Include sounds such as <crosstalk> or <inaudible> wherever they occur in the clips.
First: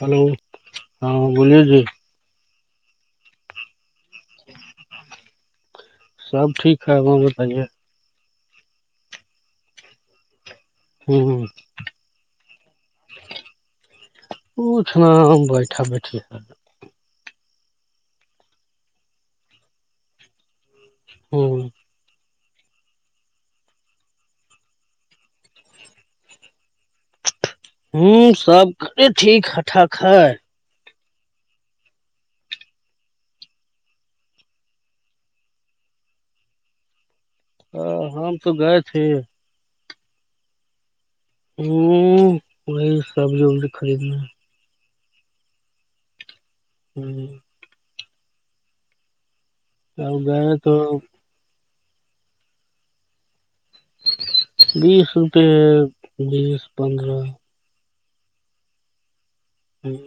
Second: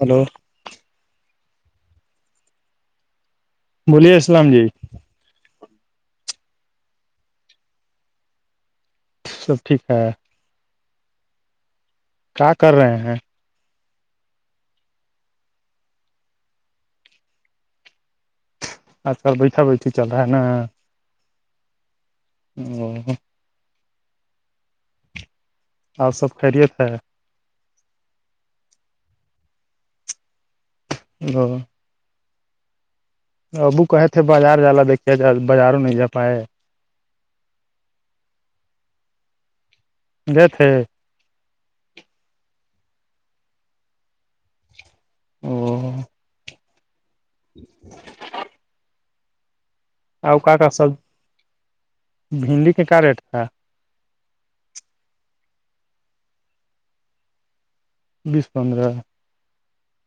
hello ہاں بولیے جے بولیے اسلام جی سب ٹھ ہے وہاں بتائیے سب ٹھیک ہے ہوں کیا کر رہے ہیں اچھنا بیٹھا بیٹھی آ کل بیھا بیٹھی چل رہا ہے نا ہوں ہمم ہمم ہم آپ سب خیریت ہے ہوں سب کر ٹھیک ہ ٹھااک ہے <unintelligible> ابو کہے تھے بازار جالا دیکھے بازاروں نہیں جا پائے ا ہم تو گئے تھ د تھے ہ وہی سبزی وبزی خریدنا ہے او ہمم اب اور گئے کا کا تو سب بھنڈی کے کیا ریٹ تھا بیس روپیئے بیس پندرہ بیس پندرہ ہمم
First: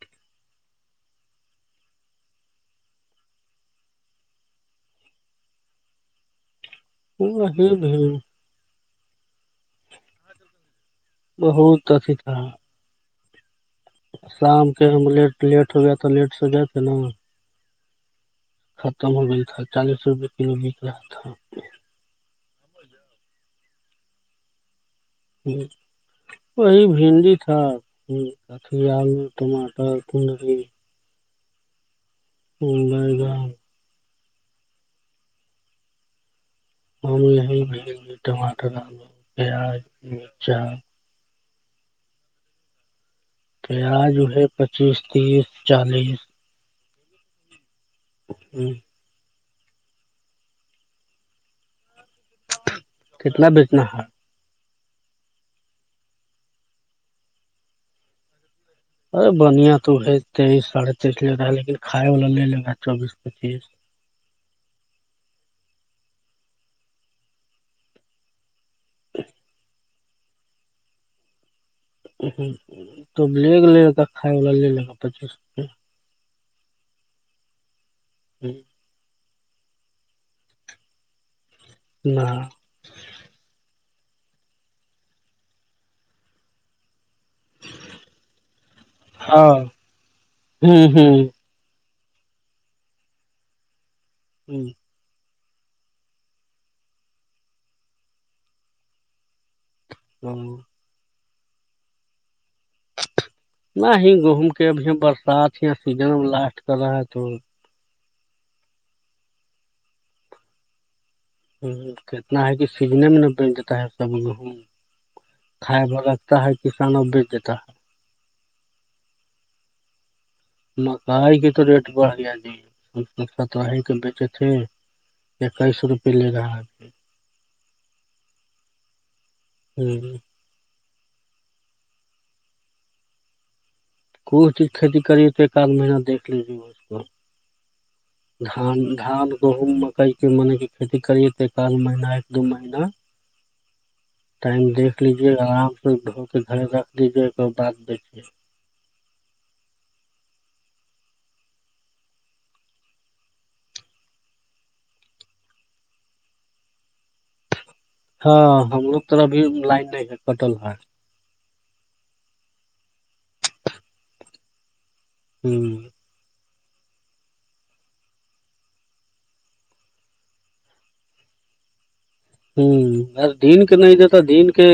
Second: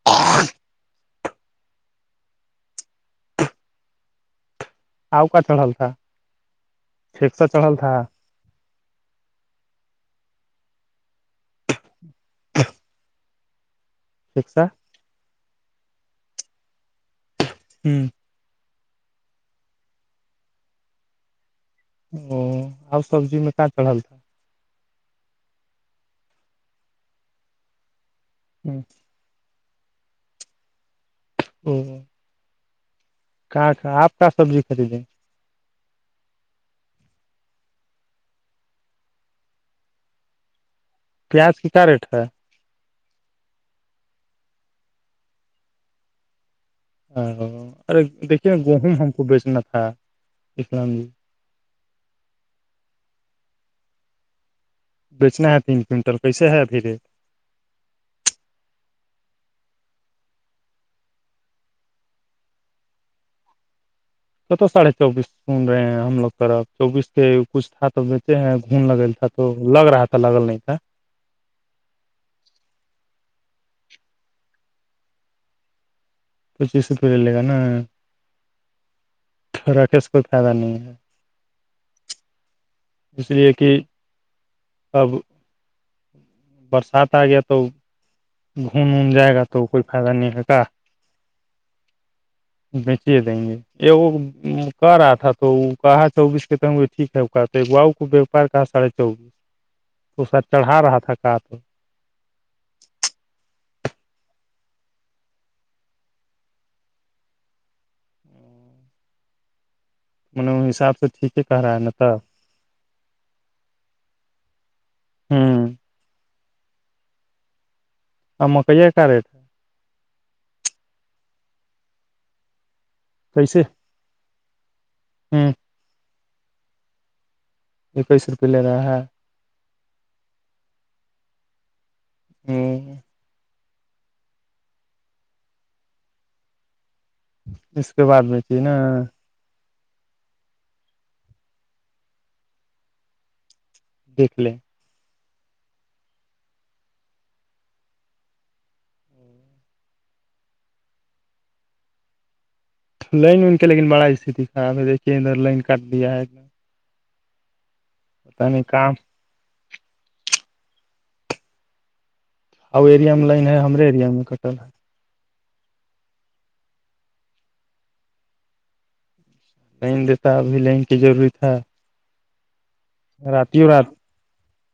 <unintelligible> آؤ کا چڑھل تھا ٹیکسا وہ ہے چڑھل تھا نہیں ہے بہت اچھی تھا <inaudible> ٹیکسا شام کے ہم لٹ لیٹ ہویا تو لیٹ سو جائے کے نا ہمم ختم ہو گئی تھا چالیس روپئے کلو بک رہا ہے او آ سبزی میں کیا چڑھل تھا ہ وہی بھنڈی تھا ہ کٹیا میں ٹماٹا کڈری ہمم ہمم <unintelligible> کہاں آپ کا سبزی خریدیں ہم یہ بھی گے ٹماٹر آلو پیاز مرچا پیاز کی کیا ریٹ ہے پیا جو ہے پچیس تیس چالیس ا ارے دیکھیے گہم ہم کو بیچنا تھا اسلام بھی کتلا بیچنا ہے بیچنا ہے تین کئنٹل کیسے ہے ابھی ریٹ ارے بنیا تو ہے تیئیس سڑھے تیئیس لے رہا ہے لیکن کھائے والا لے لگا ہے چوبیس پچیس کت ساڑھے چوبیس سن رہے ہیں ہم لوگ طف چوبیس کے کچھ تھا تو بیچتے ہیں گھن لگل تھا تو لگ رہا تھا لگل نہیں تھا ہ توب لے گ لے گا کھائے وا لے لے گا پچیس پچیس روپئے لے لے گا نا جی تھ رااک اس کوئی فائدہ نہیں ہے نہ اس لیے کہ اب برسات آگ تو گھون وون جائے گا ہاں تو کوئی فائدہ نہیں ہو گا ہوں ہوں بیچے دیں گے یہ وہ کہ رہا تھا تو کہا چوبیس کے ت ٹھیک ہےا باؤ کو وپار کہا سڑھے چوبیس تو سا ہ چڑھا رہا تھا کہ تو نہ ہی گہوم کے اب یہ برسات سیزن ا لاسٹ کر رہا ہے تو مط حساب سے ٹھیک کہ رہا ہے نا تھا کتنا ہے کہ سیزنے میں نہ بٹ جاتتا ہے سب گیہم ہوں کھائے با جتا ہے کسانوں بیچ دیتا ہے اور مکئی کا ریٹ ہے ن گائی کی تو ریٹ بڑھ گیا جی کیسے ختراہی کے بیچے تھھی ہ اکیس روپے لے جاھی اکیس روپئے لے رہا ہے ہوں <unintelligible> کون چیز کھیتی کری تو ایک آدھ مہینہ دھ لیجیے اس کو اس کے بعد میں چاہیے نا گان گان گہوم کئی کے من کی کھیتی کریے ت ایکال مہینہ ایک دو مہینہ دیکھ لیں ٹائم دیکھ لیجیے آرام سے دھو کے گھر رکھ لیجیے ا بعد بیچے لائن ان کے لیکن بڑا استتی خراب ہے دیکے ادھر لائن کاٹ دیا ہے ایک ہاں نہیں ہم کام لوگ تو ابھی لائن نہیں ہے کٹل ہے ا ایریا میں لائن ہے ہمرے ایریا میں کٹل ہے ہوں لائن دیتا ابھی لائن کی ضروری تھا ہوں ار رات دین ہی کنا رات دن کے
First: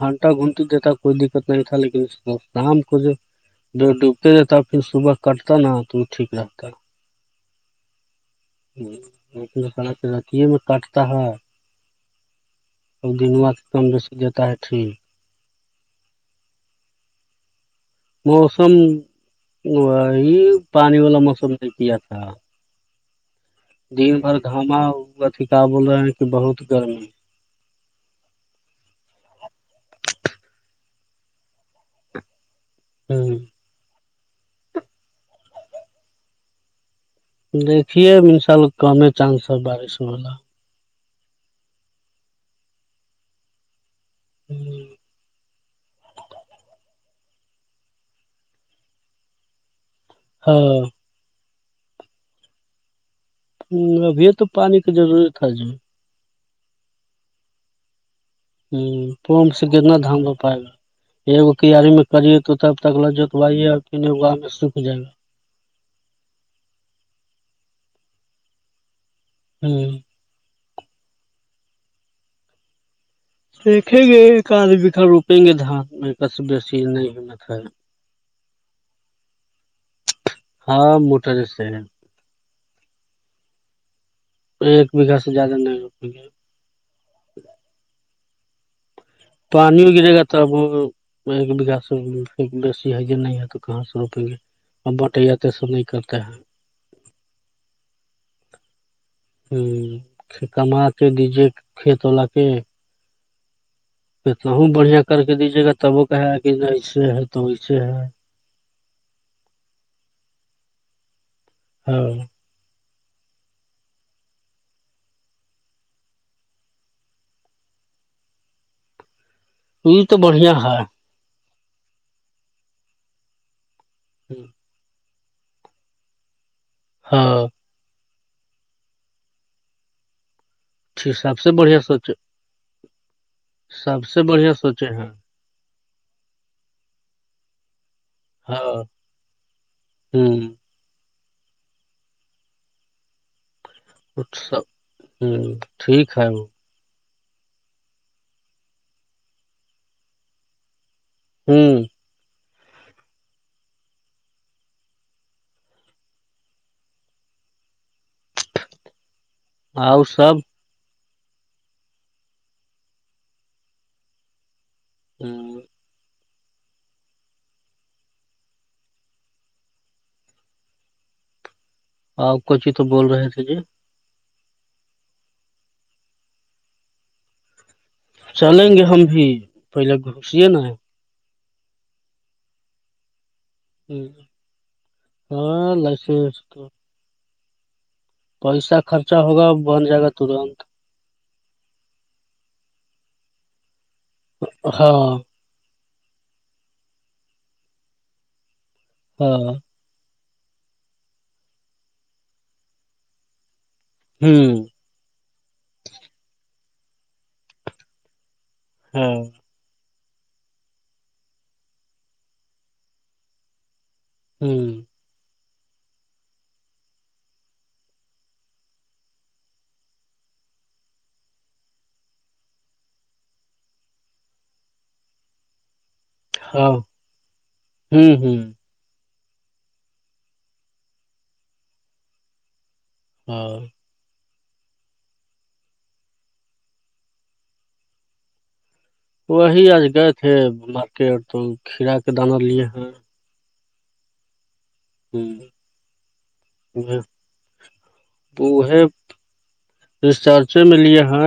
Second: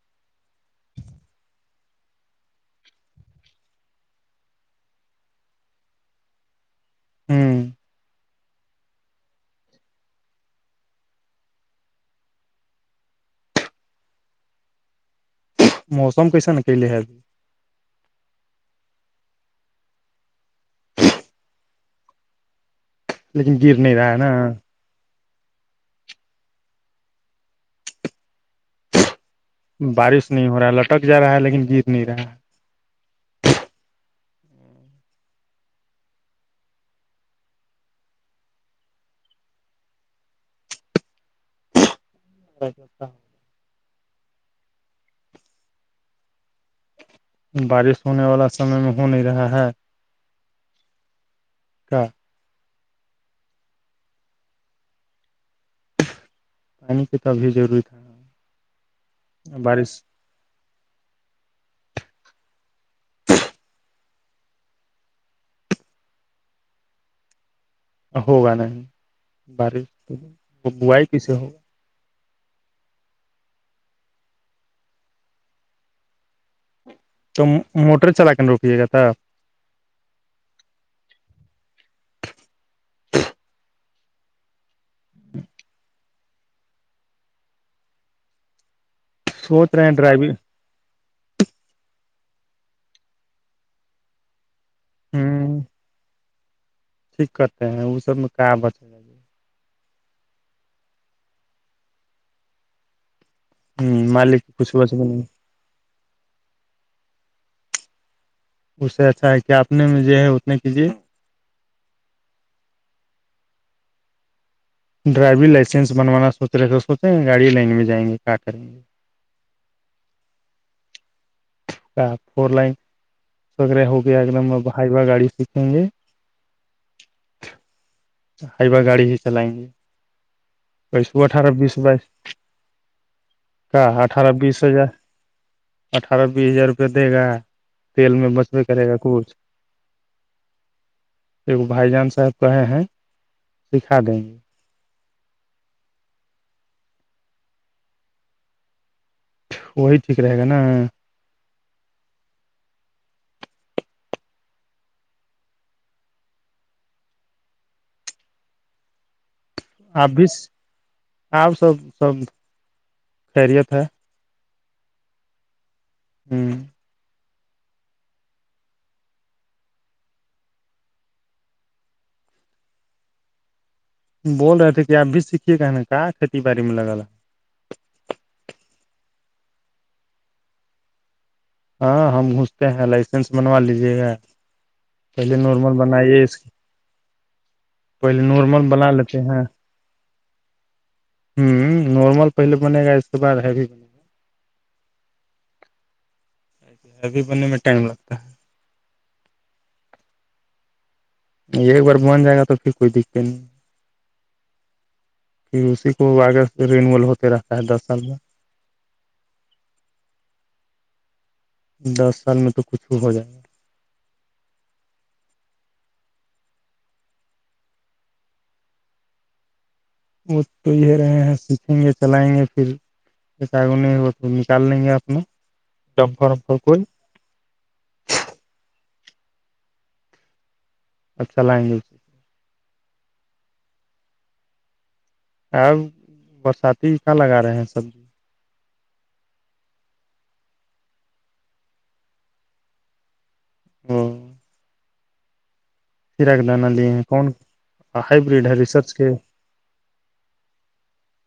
گھنٹا گھنٹیتی دتا کوئی دقت نہیں تھا لیکن شام ک جو جب ڈوبتے رہتا پھر صبح کٹتا نا تو وہ ٹھیک رہتا ہے ہوں ا سڑ رتیے میں کاٹتا ہے ا دنواات کم رسی دیتا ہے ٹھیک موسمئیسا نا کہ لیے آ جی موسم یہ پانی والا موسم نے کیا تھا لیکن در دن بھر گھاما ا کہ بول رہے ہیں کہ بہت گرمی بارش نہیں ہو رہا ہے لٹک جا رہا ہے لیکن گر نہیں رہا ہے ہوں دیکھیے اب ان شاء اللہ کم چانس ہے بارش ہوا اچا جی بارش ہونے والا سمے میں ہو نہیں رہا ہے ہاں ہاں ہ ابھی تو پانی کی ضرورت تھا جو پانی کی تو ابھیضوری تھا ہ پپ سے کتنا دام ہو پائے گا <unintelligible> یہگو کییاری میں کریے تو تب تک لجت وائیے اور آم سوکھ جائے گا <inaudible> ہوگا نہیں بارش ہ وہ بائی کیس سے ہوگا دیکھیں گے آد بکھا روپیں گے دھات میں کس بیسی نہیں تو ہمت ہے موٹر چلا کے روکیے گا تھا ہاں موٹا جیس ہے ایک بیگھہ سے زیادہ نہیں رپے گے سوچ پانی رہے ہیں گرے گا ڈرائیو تو اب ایک بیگھا سے بی ہے جو نہیں ہے تو کہاں سے روپیں گے ا بٹیا تسو نہیں کرتے ہیں ٹھ کرتے ہیں ا سب میں کا بچ <unintelligible> کما کے دییے کھیت ولاا کے ہ مالک کتنا کچھ بچ بڑھیا بھی کر نہیں کے دیجیے گا تب وہ کہے گ کہ ایسے ہے تو ویسے ہے اس سے اچھا ہے کیا اپنے میں جو ہے اتنے کیجیے ہاں ڈرائیوریگ لائسنس بنوانا سوچ رہے تھ سوچے ہیں گاڑی لائن میں جائیں گے کیا کریں گے یہ یہ تو بڑھیا ہے کا فور لائن وغیرہ ہو گیا ایک دم ہائیوا گاڑی سیکھیں گے ہاں ہائیبا گاڑی ہی چلائیں گے ٹھیک بسو سب اٹھارہ سے بیس بڑھیا بائیس سوچے کا سب سے اٹھارہ بڑھیا بیس سوچے ہزار ہیں اٹھارا بیس ہزار روپیہ دے گا تیل میں ہاں بچوے کرے گا کچھ ہوں ایکگ بھائی جان صاحب کہے ہیں <unintelligible> سکھا دیں اچ گے سا ہوں ٹھیک ہے وہ <inaudible> وہی ٹھیک رہے گا نا ہوں اور اپ بھی سب آپ سب سب خیریت ہے ہوں <inaudible> ہوں اور کوچ ہی تو بول رہے تھے جی بول رہے تھے کہ آپ بھی سیکھیے کہ ن کا کھیتی باڑی میں لگا چلیں گے ہم بھی پہلے گھسیے نا ہاں ہم گھستے ہیں لائسنس بنوا لیج ے گا پہلے نارمل ہاں بنائیے اس لائسنس <unintelligible> پہلے نارمل بنا لیتے ہیں بند جائے گا ترنت <inaudible> ہوں نارمل پہلے بنے گا اس کے بار ہیوی بنے گا ہاں ابھی بننے میں ٹائم لگتا ہے ہاں ایک بار بن جائے گا تو پھر کوئی دقت نہیں ہوں کہ اسی کو آگے رینول ہوتے رہتا ہے دس سال میں ہاں دس سال میں تو کچھ ہو جائے گا ہوں وہ تو یہ رہے ہیں سیکھیں گے چلائیں گے پھر وہ نکال لیں گے اپنا جب بھر اھر ہاں کوئی ہوں ہوں اچھا لائیں گے ہاں ا برساتی کہ لگا رہے ہیں سبزی وہی آج گئے تھے مارکیٹ تو کھیرا کے دانہ لیے ہیں ہوں ہوں ہرا کے دانہ لیے ہیں کون ہائیبریڈ ہے ریسرچ کے <unintelligible> اس چرچے میں لیے ہا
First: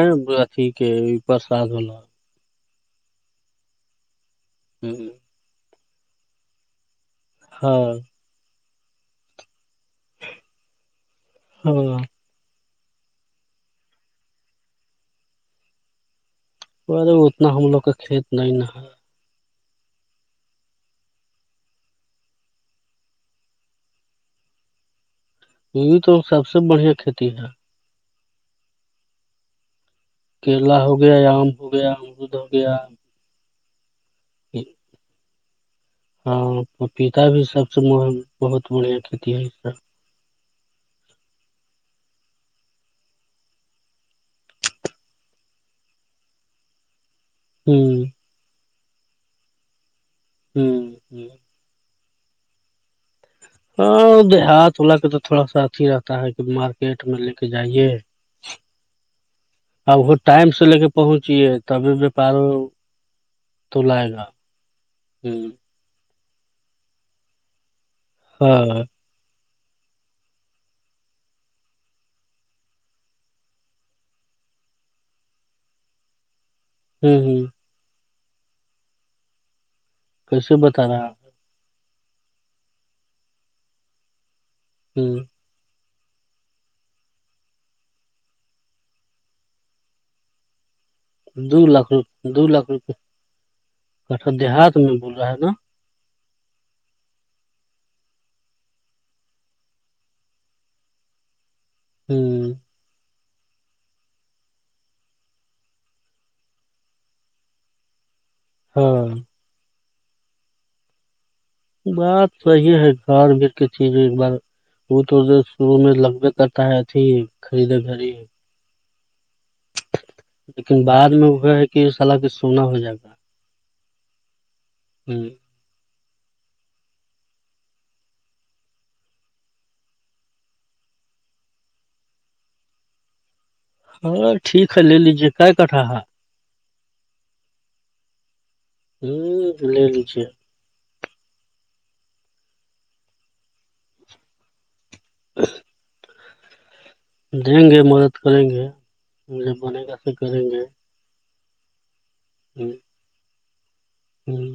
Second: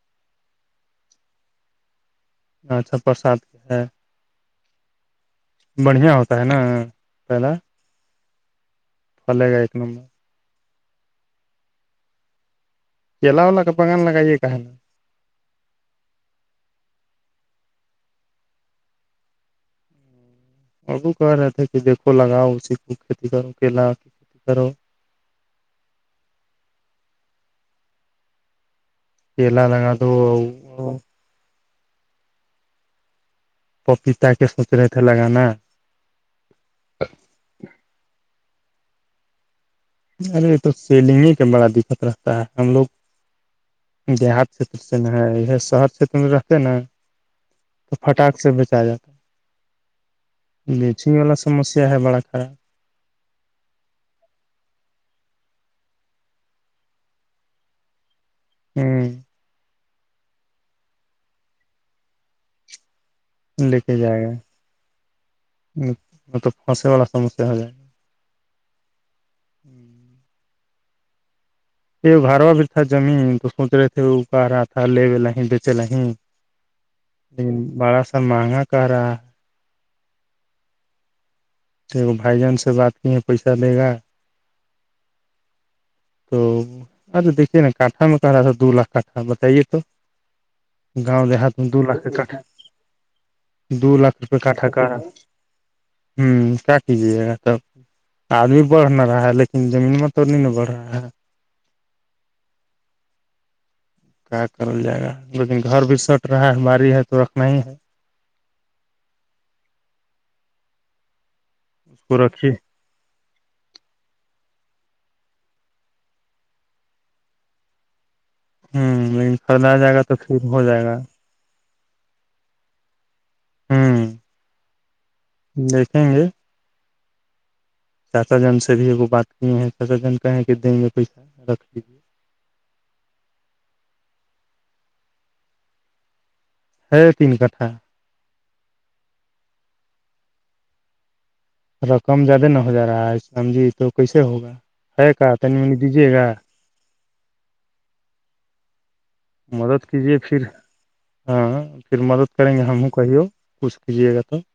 اھی کے پرساد واللا اچھا پرساد کے ہے ہوں ہ <inaudible> بڑھیا ہوتا ہے نا پائدہ ہاں پلے گ ایک نمبر ہ چلاؤ ولا کا بان لگاائی یہ کہنا اتنا ہم لوگ کا کھیت ن نا اگو کہہ رہے تھے کہ دھو لگاؤ اسی کو کھیتی کرو کیلا کی کھیتی کرو یہ بھی تو سب سے بڑھیا کھیتی ہے پی ل تگا کیرلا ہو گیا عم ہو گیا ارود ہو گیا پپیتا کے سوچ رہے تھے لگانا ہاں پپیتا بھی سب سے م بہت بڑھیا کھیتی ہے اس ارے تو سیلنگے کا بڑا دقت رہتا ہے ہم لوگ دیہات چھیر سے ن ہے یہ شہر چھیتر میں رہتے نا تو ہ پٹااک سے بیچا جاتا ہے بیچنگ ہ ہ والا سمسیا ہے بڑا خراب ہاں دیہات ولا کے تو تھوڑا سا اھی رہتا ہے کہ مارکیٹ میں لے کے جائیے ہوں اب وہ ٹائم سے لے کے پہنچی ہے تبھی وپاروں لے کے جائے گا ہ م توب پھنسے والا سمسیا ہو جائے گا ہاں یہ گھروا بھی تھا زمین تو سوچ رہے تھے وہ کہ رہا تھا لےے ل نہیں بیچے ل نہیں ہ ہ بڑا سا مہنگا کر رہا ہے کیسے بتانا آپ تو بھائی جان سے بات کی ہیں پیسہ لے گا ہوں تو ارے دیکھیے نا کانٹا میں کہ رہا تھا دو لاکھ کٹھا بتائیے تو گاؤں دیہات میں دو لاکھ روپ کے کٹ دو لاکھ روپئے دو لاکھ کٹھا روپئے دیہات کاٹھاکا میں بول رہا ہے نا ہوں کیا کیجیے گا تب آدمی بڑھ نہ رہا لیکن زمین میں تو نہیں ن بڑھ رہا ہاں ہوں کیا کرل جائے گا لیکن گھر بھی سٹ رہا ہے ہماری ہے تو رکھنا ہی ہے ہاں کو بات رکھیے توی ہے گھر بی کے چیزیں ایک بار وہ تو شروع میں لگبے کرتا ہے اھی خریدے گھریی ہوں خدا جگ لیکن بعد میں وہ ہے کہ سال کھ سونا ہو جائے گا ہوں ہوں دیکھیں گے چاچا جن سے بھی ایگ بات کیے ہیں چاچا جن کہ ہے کہ دیں گے پیسہ رکھ لیجے ہاں ٹیک ہے لے لیجیے کا کھا ہےاں ہے تین کھا لے لیچے رقم زیادہ نہ ہو جا رہا ہے سمجھی تو کیسے ہوگا ہے کا تنی منی دیجیے گا دیں گے مدد کریں گے جب بنے مدد گا س کیجیے پھر کریں گے ہاں پھر مدد کریں گے ہ ہم کہیو کچھ کیجیے گا تو ہ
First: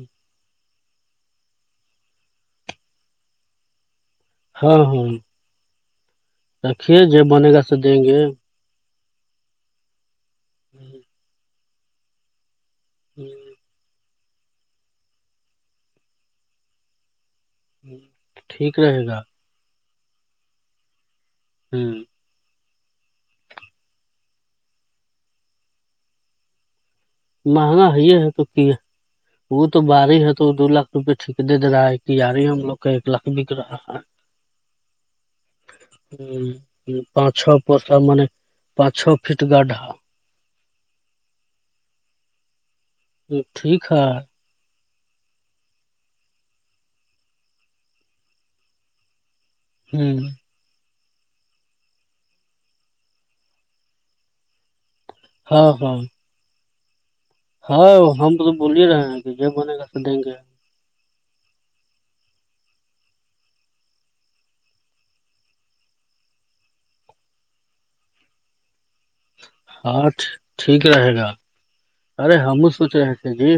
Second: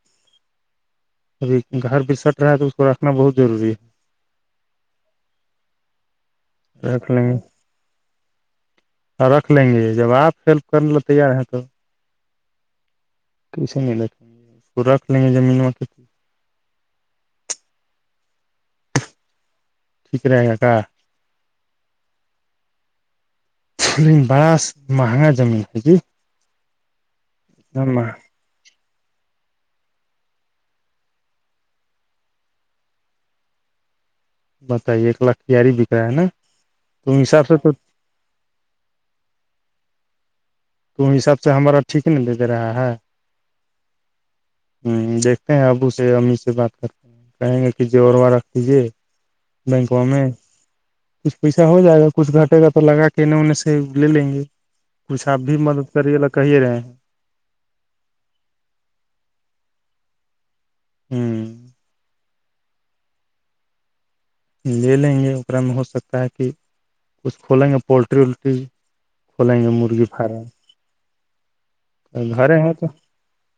ابھی گھر بسٹ رہ ہے تو اس کو رکھنا بہت ضروری ہے ہاں ہاں ہے رکھیے رکھ جو لیں گے بنے گا س دیں گے اور رکھ لیں گے جب آپ ہیلپ ہوں، کرنے ل تیار ہیں تو ہوں، کے نہیں لکھیں گے اس کو رکھ لیں گے زمین میں ٹھیک ٹھیک رہے گا ٹھیک رہے گا کا ہوں فھلیین بس مہگا زمین ہے کہ مہنگا ہے یہ ہے تو کی وہ تو باری ہے تو دو لاکھ روپئے ٹھیک دے رہا ہے کہ یار ہی ہم لوگ کا ایک لاکھ بک رہا ہے بتائیے ایک لاکھ کیاری بک رہا ہے نا تم پانچ حساب چو سے تو پسہ پانچ چھ فٹ گڈھا تو وہ حساب سے ہمارا ٹیک دیتے رہا ہے ٹھیک ہے دیکھتے ہیں ابو سے امی سے بات کرتے ہیں کہیں گے کہ جووروا رکھ دیجیے بینکاک ہ میں کچھ پیسہ ہو جائے گا کچھ گھٹے گا تو لگا کے انہیں انیں سے لے لیں گے کچھ آپ بھی ہاں مدد ہاں کرے لا کہیے رہے ہیں ہاں ہم تو بول ہی رہے ہیں کہ یہ بنے گا دیں گے ہوں لے لیں گے امیں ہو سکتا ہے کہ کچھ کھولیں گے پولٹری وولٹری کھولیں گے مرغی ہاں فارم ٹھیک رہے گا ارے گھر ہمو ہیں تو سوچ رہے تھے جی